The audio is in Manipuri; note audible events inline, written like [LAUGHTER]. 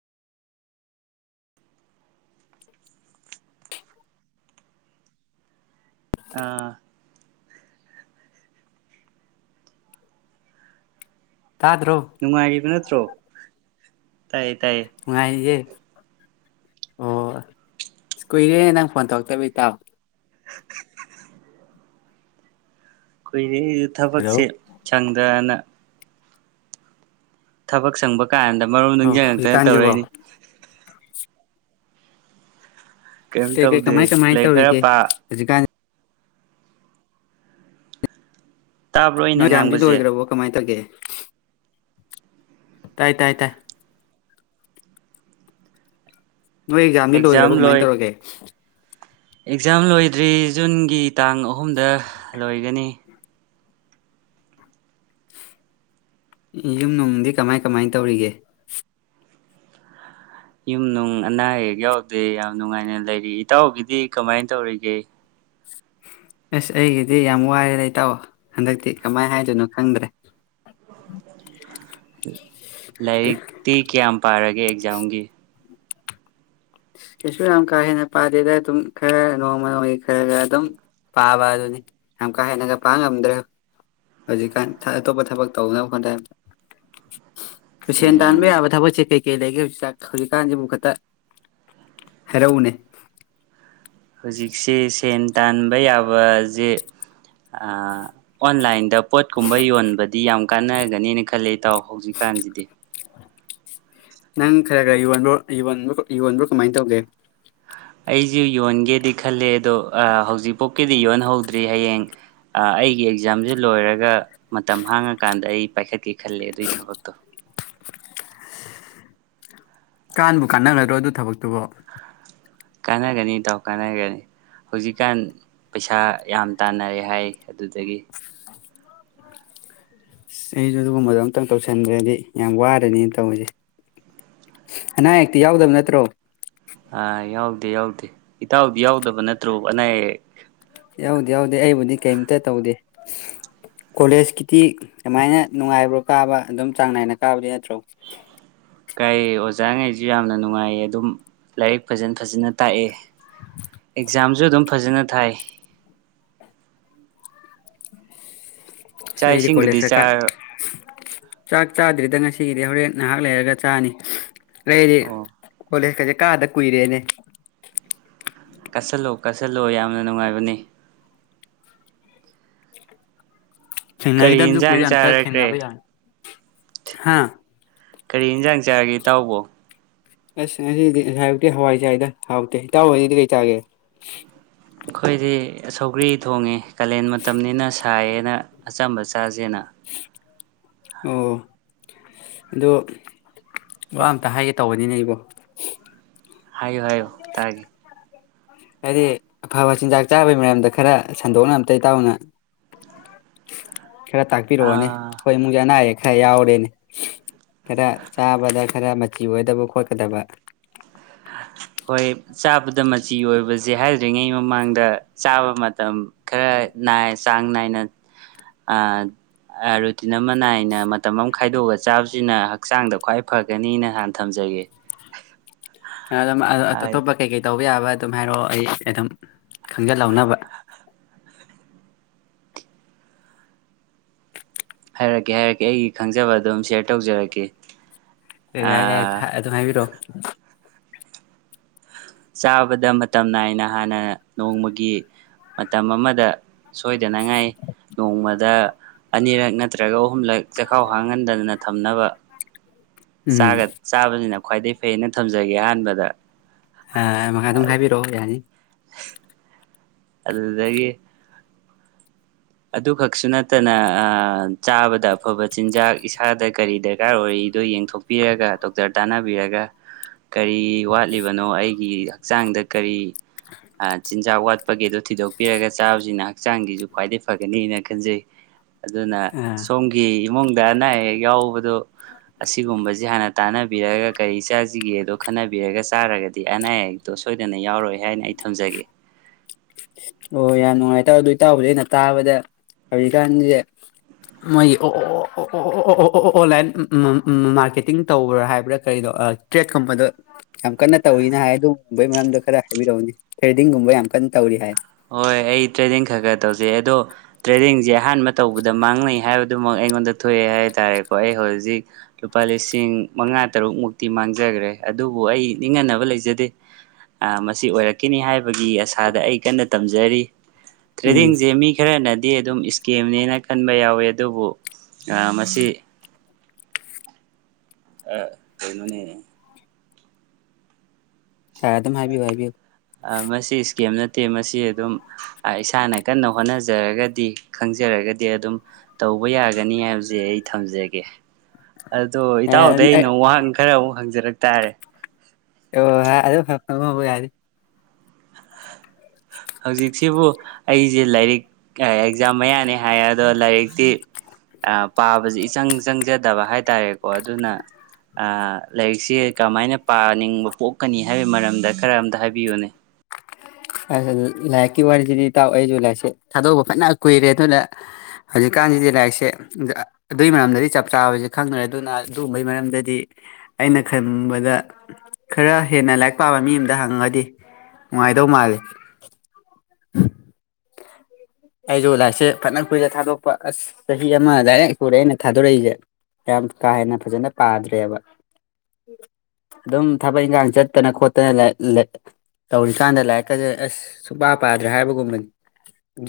[INAUDIBLE] ꯑꯥ ꯇꯥꯗ꯭ꯔꯣ ꯅꯨꯡꯉꯥꯏꯔꯤꯕ ꯅꯥꯠ ꯭ꯔꯣ ꯅꯨꯡꯉꯥꯏ ꯔꯤꯌꯦ ꯑꯣ ꯀꯨꯏꯔꯦ ꯅꯪ ꯐꯣꯟ ꯇꯧꯔꯛꯇꯕ ꯏꯇꯥꯎ ꯀꯨꯏ ꯑꯩ ꯍꯜꯂꯣ ꯊꯕꯛꯁꯦ ꯁꯪꯗꯗꯅ ꯊꯕꯛ ꯁꯪꯕ ꯀꯥꯟꯗ ꯃꯔꯨꯝ ꯑꯣ ꯅꯨꯡꯁꯤꯡꯉꯛꯇꯅ ꯍꯧꯖꯤꯛꯀꯥꯟꯁꯤꯕꯣ ꯇꯧꯔꯛꯏꯅꯤ ꯀꯩꯝ ꯀꯩ ꯀꯩ ꯀꯃꯥꯏ ꯇꯧꯗꯦ ꯀꯃꯥꯏꯅ ꯂꯥꯏꯔꯤꯛ ꯈꯔ ꯇꯧꯔꯤꯒꯦ ꯄꯥ ꯍꯧꯖꯤꯛꯀꯥꯟ ꯖꯤꯕꯣ ꯇꯥꯕ꯭ꯔꯣ ꯑꯩꯅ ꯅꯣꯏ [UNINTELLIGIBLE] ꯉꯥꯡꯕꯁꯦ ꯂꯣꯏꯈ꯭ꯔꯕꯣ ꯀꯃꯥꯏꯅ ꯇꯧꯒꯦ ꯇꯥꯏ ꯇꯥꯏ ꯇꯥꯏ ꯅꯣꯏ ꯑꯦꯛꯖꯥꯝꯗꯤ ꯑꯦꯛꯖꯥꯝ ꯂꯣꯏꯈ꯭ꯔꯕꯣ ꯀꯃꯥꯏꯅ ꯂꯣꯏ ꯇꯧꯔꯒꯦ ꯑꯦꯛꯖꯥꯝ ꯂꯣꯏꯗ꯭ꯔꯤ ꯖꯨꯟꯒꯤ ꯇꯥꯡ ꯑꯍꯨꯝꯗ ꯂꯣꯏꯒꯅꯤ ꯌꯨꯝ ꯅꯨꯡꯗꯤ ꯀꯃꯥꯏ ꯀꯃꯥꯏ ꯇꯧꯔꯤꯒꯦ ꯌꯨꯝꯅꯨꯡ ꯑꯅꯥ ꯑꯌꯦꯛ ꯌꯥꯎꯗꯦ ꯌꯥꯝ ꯅꯨꯡꯉꯥꯏꯅ ꯂꯩꯔꯤ ꯏꯇꯥꯎꯒꯤꯗꯤ ꯀꯃꯥꯏꯅ ꯇꯧꯔꯤꯒꯦ ꯑꯁ ꯑꯩꯒꯤꯗꯤ ꯌꯥꯝ ꯋꯥꯏꯔꯦꯗꯥ ꯏꯇꯧ ꯍꯟꯗꯛꯇꯤ ꯀꯃꯥꯏꯅ ꯍꯥꯏꯗꯣꯏꯅꯣ ꯈꯪꯗ꯭ꯔꯦ ꯂꯥꯏꯔꯤꯛꯇꯤ ꯀꯌꯥꯝ ꯄꯥꯔꯒꯦ ꯑꯦꯛꯖꯥꯝꯒꯤ ꯀꯁꯨ ꯌꯥꯝ ꯀꯥ ꯍꯦꯟꯅ ꯄꯥꯗꯦꯗ ꯑꯗꯨꯝ ꯈꯔ ꯅꯣꯡꯃ ꯅꯣꯡꯃꯒꯤ ꯈꯔ ꯈꯔ ꯑꯗꯨꯝ ꯄꯥꯕ ꯑꯗꯨꯅꯤ ꯌꯥꯝ ꯀꯥ ꯍꯦꯟꯅꯒ ꯄꯥꯕ ꯉꯝꯗ꯭ꯔꯦ ꯍꯧꯖꯤꯛꯀꯥꯟ ꯑꯇꯣꯞꯄ ꯊꯕꯛ ꯇꯧꯅꯕ ꯍꯣꯠꯅ ꯕꯗꯥ ꯁꯦꯟ ꯇꯥꯟꯕ ꯎꯝ ꯊꯥꯕꯁꯤ ꯊꯕꯛꯁꯤ ꯀꯩ ꯀꯩ ꯂꯩꯒꯦ ꯍꯧꯖꯤꯛ ꯍꯧꯖꯤꯛꯀꯥꯟꯁꯤꯕꯨ ꯈꯤꯇ ꯍꯥꯏꯔꯛꯎꯅꯦ ꯍꯧꯖꯤꯛꯁꯦ ꯁꯦꯟ ꯇꯥꯟꯕ ꯌꯥꯕꯖꯦ ꯑꯣꯟꯂꯥꯏꯟꯗ ꯄꯣꯠꯀꯨꯝꯕ ꯌꯣꯟꯕꯗꯤ ꯌꯥꯝ ꯀꯥꯟꯅꯒꯅꯤꯅ ꯈꯜꯂꯦ ꯏꯇꯥꯎ ꯍꯧꯖꯤꯛꯀꯥꯟꯁꯤꯗꯤ ꯅꯪ ꯈꯔ ꯈꯔ ꯌꯣꯟꯕꯣ ꯌ ꯌꯣꯟꯕ꯭ꯔꯣ ꯀꯃꯥꯏꯅ ꯇꯧꯒꯦ ꯑꯩꯁꯨ ꯌꯣꯟꯒꯦꯗꯤ ꯈꯜꯂꯦ ꯑꯗꯣ ꯍꯧꯖꯤꯛ ꯄꯨꯛꯀꯤꯗꯤ ꯌꯣꯟ ꯍꯧꯗ꯭ꯔꯤ ꯍꯌꯦꯡ ꯑꯩꯒꯤ ꯑꯦꯛꯖꯥꯝꯁꯦ ꯂꯣꯏꯔꯒ ꯃꯇꯝ ꯍꯥꯡꯉꯀꯥꯟꯗ ꯑꯩ ꯄꯥꯏꯈꯠꯀꯦ ꯈꯜꯂꯦ ꯑꯗꯨꯒꯤ ꯊꯕꯛꯇꯣ ꯀꯥꯟꯕꯨ ꯀꯥꯟꯅꯒꯗ꯭ꯔꯣ ꯑꯗꯨ ꯊꯕꯛꯇꯨꯕꯣ ꯀꯥꯟꯅꯒꯅꯤ ꯏ ꯇꯥꯎ ꯀꯥꯟꯅꯒꯅꯤ ꯍꯧꯖꯤꯛꯀꯥꯟ ꯄꯩꯁꯥ ꯌꯥꯝ ꯇꯥꯟꯅꯔꯦ ꯍꯥꯏ ꯑꯗꯨꯗꯒꯤ ꯑꯩꯁꯨ ꯑꯗꯨꯒꯨꯝꯕꯗꯣ ꯑꯝꯇꯪ ꯇꯧꯁꯟꯗ꯭ꯔꯗꯤ ꯌꯥꯝ ꯋꯥꯔꯅꯤꯅ ꯇꯧꯔꯤꯁꯦ ꯑꯅꯥ ꯑꯌꯦꯛꯇꯤ ꯌꯥꯎꯗꯕ ꯅꯠꯇ꯭ꯔꯣ ꯑ ꯌꯥꯎ ꯌꯥꯎꯗꯦ ꯏꯇꯥꯎꯗꯤ ꯌꯥꯎꯗꯕ ꯅꯠꯇ꯭ꯔꯣ ꯑꯅꯥ ꯑꯌꯦꯛ ꯌꯥꯗꯤ ꯍꯧꯗꯗꯤ ꯑꯩꯕꯨꯗꯤ ꯀꯔꯤꯝꯇ ꯇꯧꯗꯦ ꯀꯣꯂꯦꯖꯀꯤꯗꯤ ꯀꯃꯥꯏꯅ ꯅꯨꯡꯉꯥꯏꯕ꯭ꯔꯣ ꯀꯥꯕ ꯑꯗꯨꯝ ꯆꯥꯡ ꯅꯥꯏꯅ ꯀꯥꯕꯗꯤ ꯅꯠꯇ꯭ꯔꯣ ꯀꯩ ꯑꯣꯖꯥꯉꯩꯁꯨ ꯌꯥꯝꯅ ꯅꯨꯡꯉꯥꯏꯌꯦ ꯑꯗꯨꯝ ꯂꯥꯏꯔꯤꯛ ꯐꯖꯅ ꯐꯖꯅ ꯇꯥꯛꯑꯦ ꯑꯦꯛꯖꯝ ꯖꯨ ꯑꯗꯨꯝ ꯐꯖꯅ ꯊꯥꯏ ꯑꯁꯤ [INAUDIBLE] ꯆꯥ ꯏꯁꯤꯡꯒꯗꯤ ꯆꯥ ꯆꯥꯛ ꯆꯥꯗ꯭ꯔꯤꯗ ꯉꯁꯤꯒꯤꯗꯤ ꯍꯣꯔꯦꯟ ꯅꯍꯥꯛ ꯂꯩꯔꯒ ꯆꯥꯅꯤ ꯑꯩꯗꯤ ꯑꯣ ꯀꯣꯂꯦꯁ ꯀꯖꯦ ꯀꯥꯗ ꯀꯨꯏꯔꯦꯅꯦ ꯀꯠꯁꯤꯜꯂꯣ ꯀꯠꯁꯤꯜꯂꯣ ꯌꯥꯝꯅ ꯅꯨꯡꯉꯥꯏꯕꯅꯤ ꯀꯔꯤ ꯊꯦꯡꯅꯈꯤꯗꯕꯁꯨ ꯌꯦꯟꯁꯥꯡ ꯀꯨꯏꯔꯦ ꯑꯝꯇ ꯊꯦꯡꯅꯕ ꯆꯥꯔꯒꯦ ꯌꯥꯏ ꯍꯥꯥ ꯀꯔꯤ ꯏꯟꯖꯥꯡ ꯖꯔꯒꯦ ꯏꯇꯥꯎꯕꯣ ꯑꯁ ꯉꯁꯤꯗꯤ ꯉꯁꯥꯎꯇꯤ ꯍꯋꯥꯏ ꯆꯥꯏꯗ ꯍꯥꯎꯇꯦ ꯍꯇꯥꯎ ꯈꯣꯏꯗꯤ ꯀꯩ ꯆꯥꯒꯦ ꯑꯩꯈꯣꯏꯗꯤ ꯁꯧꯒ꯭ꯔꯤ ꯊꯣꯡꯉꯦ ꯀꯥꯂꯦꯟ ꯃꯇꯝꯅꯤꯅ ꯁꯥꯏꯌꯦꯅ ꯑꯆꯝꯕ ꯆꯥꯁꯦꯅ ꯑꯣ ꯑꯗꯣ ꯋꯥ ꯑꯝꯇ ꯍꯥꯏꯒꯦ ꯇꯧꯕꯅꯤꯅꯦ ꯑꯩꯕꯣ ꯍꯥꯏꯌꯨ ꯍꯥꯏꯌꯨ ꯇꯥꯒꯦ ꯍꯥꯏꯗꯤ ꯑꯐꯕ ꯆꯤꯟꯖꯥꯛ ꯆꯥꯕꯒꯤ ꯃꯔꯝꯗ ꯈꯔ ꯁꯟꯗꯣꯛꯅ ꯑꯝꯇ ꯏꯇꯥꯎꯅ ꯈꯔ ꯇꯥꯛꯄꯤꯔꯛꯑꯣꯅꯦ ꯑꯥ ꯍꯣꯏ ꯏꯃꯨꯡꯖꯦ ꯑꯅꯥ ꯑꯌꯦꯛ ꯍꯔꯥ ꯌꯥꯎꯔꯦꯅꯦ ꯈꯔ ꯆꯥꯕꯗ ꯈꯔ ꯃꯆꯤ ꯑꯣꯏꯗꯕ ꯈꯣꯠꯀꯗꯕ ꯍꯣꯏ ꯆꯥꯕꯗ ꯃꯆꯤ ꯑꯣꯏꯕꯁꯦ ꯍꯥꯏꯗ꯭ꯔꯤꯉꯩ ꯃꯃꯥꯡꯗ ꯆꯥꯕ ꯃꯇꯝ ꯈꯔꯏ ꯆꯥꯡ ꯅꯥꯏꯅ ꯔꯨꯇꯤꯟ ꯑꯃ ꯅꯥꯏꯅ ꯃꯇꯝ ꯑꯃ ꯈꯥꯏꯗꯣꯛꯑꯒ ꯆꯥꯕꯁꯤꯅ ꯍꯛꯆꯥꯡꯗ ꯈ꯭ꯋꯥꯏ ꯐꯒꯅꯤꯅ ꯍꯥꯟꯅ ꯊꯝꯖꯒꯦ ꯑ ꯑꯥꯏ ꯇꯣ ꯀꯩ ꯀꯩ ꯇꯧ ꯇꯧꯕ ꯌꯥꯕ ꯑꯗꯨꯝ ꯍꯥꯏꯔꯛꯑꯣ ꯑꯩ ꯑꯗꯨꯝ ꯈꯪꯖꯤꯜꯍꯧꯅꯕ--꫰ ꯍꯥꯏꯔꯛꯀꯦ ꯍꯥꯏꯔꯛꯀꯦ ꯑꯩꯒꯤ ꯈꯪꯖꯕ ꯑꯗꯨꯝ ꯁꯦꯌꯔ ꯇꯧꯖꯔꯛꯀꯦ ꯑꯦ ꯌꯥꯏ ꯌꯥꯏꯦ ꯑꯥ ꯑꯗꯨꯝ ꯍꯥꯏꯕꯤꯔꯛꯑꯣ ꯆꯥꯕꯗ ꯃꯇꯝ ꯅꯥꯏꯅ ꯍꯥꯟꯅ ꯅꯣꯡꯃꯒꯤ ꯃꯇꯝ ꯑꯃꯗ ꯁꯣꯏꯗꯅꯉꯥꯏ ꯅꯣꯡꯃꯗ ꯑꯅꯤꯔꯛ ꯅꯠꯇ꯭ꯔꯒ ꯑꯍꯨꯝꯂꯛ ꯆꯈꯥꯎ ꯍꯥꯡꯍꯟꯗꯗꯅ ꯊꯝꯅꯕ ꯎꯝ ꯆꯥꯕ ꯆꯥꯕꯁꯤꯅ ꯈ꯭ꯋꯥꯏꯗꯩ ꯐꯩꯅ ꯊꯝꯖꯒꯦ ꯑꯍꯥꯟꯕꯗ ꯑ ꯃꯈ ꯑꯗꯨꯝ ꯍꯥꯏꯕꯤꯔꯛꯑꯣ ꯌꯥꯅꯤ ꯑꯗꯨꯗꯒꯤ ꯑꯗꯨꯈꯛꯁꯨ ꯅꯠꯇꯅ ꯆꯥꯕꯗ ꯑꯐꯕ ꯆꯤꯟꯖꯥꯛ ꯏꯁꯥꯗ ꯀꯔꯤ ꯗꯔꯀꯥꯔ ꯑꯣꯏꯔꯤꯗꯣ ꯌꯦꯡꯊꯣꯛꯄꯤꯔꯒ ꯗꯣꯛꯇꯔ ꯇꯥꯟꯅꯕꯤꯔꯒ ꯀꯔꯤ ꯋꯥꯠꯂꯤꯕꯅꯣ ꯑꯩꯒꯤ ꯍꯛꯆꯥꯡꯗ ꯀꯔꯤ ꯑ ꯆꯤꯟꯖꯥꯛ ꯋꯥꯠ ꯄꯥ ꯒꯦꯗꯣ ꯊꯤꯗꯣꯛꯄꯤꯔꯒ ꯆꯥꯕꯁꯤꯅ ꯍꯛ ꯆꯥꯡꯒꯤꯁꯨ ꯈ꯭ꯋꯥꯏꯗꯒꯤ ꯐꯒꯅꯤꯅ ꯈꯟꯖꯩ ꯑꯗꯨꯅ ꯑꯥ ꯁꯣꯝꯒꯤ ꯏꯃꯨꯡꯗ ꯑꯅꯥ ꯑꯌꯦꯛ ꯌꯥꯎꯕꯗꯣ ꯑꯁꯤꯒꯨꯝꯕꯕꯁꯤ ꯍꯥꯟꯅ ꯇꯥꯟꯅꯕꯤꯔꯒ ꯀꯔꯤ ꯆꯥꯁꯤꯒꯦꯗꯣ ꯈꯟꯅꯕꯤꯔꯒ ꯆꯥꯔꯒꯗꯤ ꯑꯅꯥ ꯑꯌꯦꯛꯛꯇꯣ ꯁꯣꯏꯗꯅ ꯌꯥꯎꯔꯏ ꯍꯥꯏꯅ ꯑꯩ ꯊꯝꯖꯒꯦ ꯑꯣ ꯌꯥꯝ ꯅꯨꯡꯉꯥꯏ ꯇꯥꯔꯦ ꯑꯗꯨ ꯑꯣꯏ ꯇꯥꯕꯗꯤ ꯑꯩꯅ ꯇꯥꯕꯗ ꯍꯧꯖꯤꯛꯀꯥꯟꯁꯦ ꯃꯣꯏꯒꯤ ꯑꯣ ꯑꯣꯟꯂꯥꯏꯟ ꯃꯥꯔꯀꯦꯇꯤꯡ ꯇꯧꯕ꯭ꯔꯥ ꯍꯥꯏꯕ꯭ꯔꯥ ꯀꯔꯤꯗꯣ ꯇ꯭ꯔꯦꯠꯀꯨꯝꯕꯗꯣ ꯌꯥꯝ ꯀꯟꯅ ꯇꯧꯋꯤꯅ ꯍꯥꯏ ꯑꯗꯨꯒꯨꯝꯕꯒꯤ ꯃꯔꯝꯗꯣ ꯈꯔ ꯍꯥꯏꯕꯤꯔꯛꯎꯅꯦ ꯊ꯭ꯔꯦꯗꯤꯡꯒꯨꯝꯕ ꯌꯥꯝ ꯀꯟꯅ ꯇꯧꯔꯤ ꯍꯥꯏ ꯍꯣꯏ ꯑꯩ ꯇ꯭ꯔꯦꯗꯤꯡ ꯈꯔ ꯈꯔ ꯇꯧꯖꯩ ꯑꯗꯣ ꯇ꯭ꯔꯦꯗꯤꯡꯁꯦ ꯑꯍꯥꯟꯕ ꯇꯧꯕꯗ ꯃꯥꯡꯅꯩ ꯍꯥꯏꯕꯗꯨꯃꯛ ꯑꯩꯉꯣꯟꯗ ꯊꯣꯛꯑꯦ ꯍꯥꯏ ꯇꯥꯔꯦꯀꯣ ꯑꯩ ꯍꯧꯖꯤꯛ ꯂꯨꯄꯥ ꯂꯤꯁꯤꯡ ꯃꯉꯥ ꯇꯔꯨꯛ ꯃꯨꯛꯇꯤ ꯃꯥꯡꯖꯈ꯭ꯔꯦ ꯑꯗꯨꯕꯨ ꯑꯩ ꯅꯤꯡꯍꯟꯅꯕ ꯂꯩꯖꯗꯦ ꯃꯁꯤ ꯑꯣꯏꯔꯛꯀꯅꯤ ꯍꯥꯏꯕꯒꯤ ꯑꯁꯥꯗ ꯑꯩ ꯀꯟꯅ ꯇꯝꯖꯔꯤ ꯎꯝ ꯇ꯭ꯔꯦꯗꯤꯡꯁꯦ ꯃꯤ ꯈꯔꯅ ꯗꯤ ꯑꯗꯨꯝ ꯏꯁꯀꯤꯝꯅꯦꯅ ꯈꯟꯕ ꯌꯥꯎꯋꯤ ꯑꯗꯨꯕꯨ ꯃꯁꯤ ꯑ ꯀꯩꯅꯣꯅꯦ ꯍ ꯑꯗꯨꯝ ꯍꯥꯏꯕꯤꯌꯨ ꯍꯥꯏꯕꯤꯌꯨ ꯃꯁꯤ ꯏꯁꯀꯦꯝ ꯅꯠꯇꯦ ꯃꯁꯤ ꯑꯗꯨꯝ ꯏꯁꯥꯅ ꯀꯟꯅ ꯍꯣꯠꯅꯖꯔꯒꯗꯤ ꯈꯪꯖꯔꯒꯗꯤ ꯑꯗꯨꯝ ꯇꯧꯕ ꯌꯥꯒꯅꯤ ꯍꯥꯏꯕꯁꯦ ꯑꯩ ꯊꯝꯖꯒꯦ ꯑꯗꯣ ꯏꯇꯥꯎꯗ ꯑꯩꯅ ꯋꯥꯍꯪ ꯈꯔ ꯃꯨꯛ ꯍꯪꯖꯔꯛ ꯇꯥꯔꯦ ꯑꯣ ꯑꯗꯨꯕ ꯍꯪꯉꯣ ꯍꯪꯉꯣ ꯌꯥꯅꯤ ꯍꯧꯖꯤꯛꯁꯤꯕꯨ ꯑꯩꯁꯦ ꯂꯥꯏꯔꯤꯛ ꯑꯦꯛꯖꯥꯝ ꯃꯌꯥꯅꯤ ꯍꯥꯏꯌꯦ ꯑꯗꯣ ꯂꯥꯏꯔꯤꯛꯇꯤ ꯑ ꯄꯥꯕꯁꯤ ꯏꯆꯪ ꯆꯪꯖ ꯐꯠꯇꯕ ꯍꯥꯏꯇꯥꯔꯦꯀꯣ ꯑꯗꯨꯅ ꯂꯥꯏꯔꯤꯛꯁꯦ ꯀꯃꯥꯏꯅ ꯄꯥꯅꯤꯡꯕ ꯄꯣꯛꯀꯅꯤ ꯍꯥꯏꯕꯒꯤ ꯃꯔꯝꯗ ꯈꯔ ꯑꯝꯇ ꯍꯥꯏꯕꯤꯌꯨꯅꯦ ꯑ ꯂꯥꯏꯔꯤꯛꯀꯤ ꯋꯥꯔꯤꯁꯤꯗꯤꯇꯥꯎ ꯑꯩꯁꯨ ꯂꯥꯏꯔꯤꯛꯁꯦ ꯊꯥꯗꯣꯛꯄ ꯐꯖꯅ ꯀꯨꯏꯔꯦ ꯑꯗꯨꯅ ꯍꯧꯖꯤꯛꯀꯥꯟꯁꯤꯗꯤ ꯂꯥꯏꯔꯤꯛꯁꯦ ꯑꯗꯨꯏ ꯃꯔꯝꯗꯗꯤ ꯆꯞ ꯆꯥꯁꯦ ꯈꯪꯗ꯭ꯔꯦ ꯑꯗꯨꯅ ꯑꯗꯨꯒꯨꯝꯕꯩ ꯃꯔꯝꯗꯗꯤ ꯑꯩꯅ ꯈꯟꯕꯗ ꯈꯔ ꯍꯦꯟꯅ ꯂꯥꯏꯔꯤꯛ ꯄꯥꯕ ꯃꯤ ꯑꯃꯗ ꯍꯪꯉꯒꯗꯤ ꯅꯨꯡꯉꯥꯏꯗꯧ ꯃꯥꯜꯂꯤ [INAUDIBLE] [INAUDIBLE] ꯑꯩꯁꯨ ꯂꯥꯏꯔꯤꯛꯁꯦ ꯐꯖꯅ ꯀꯨꯏꯔ ꯊꯥꯗꯣꯛꯄ ꯑꯁ ꯆꯍꯤ ꯑꯃ ꯂꯥꯏꯔꯤꯛ ꯀꯨꯔꯦ ꯑꯩꯅ ꯊꯥꯗꯣꯔꯛꯏꯁꯦ ꯌꯥꯝ ꯀꯥ ꯍꯦꯟꯅ ꯐꯖꯅ ꯄꯥꯗ꯭ꯔꯦꯕ ꯑꯗꯨꯝ ꯊꯕꯛ ꯏꯟꯈꯥꯡ ꯆꯠꯇꯅ ꯈꯣꯠꯇꯅ ꯇꯧꯔꯤꯀꯥꯟꯗ ꯂꯥꯏꯔꯤꯛꯀꯁꯦ ꯑꯁ ꯁꯨꯡꯄꯥ ꯄꯥꯗ꯭ꯔꯦ ꯍꯥꯏꯕꯒꯨꯝꯕꯅꯤ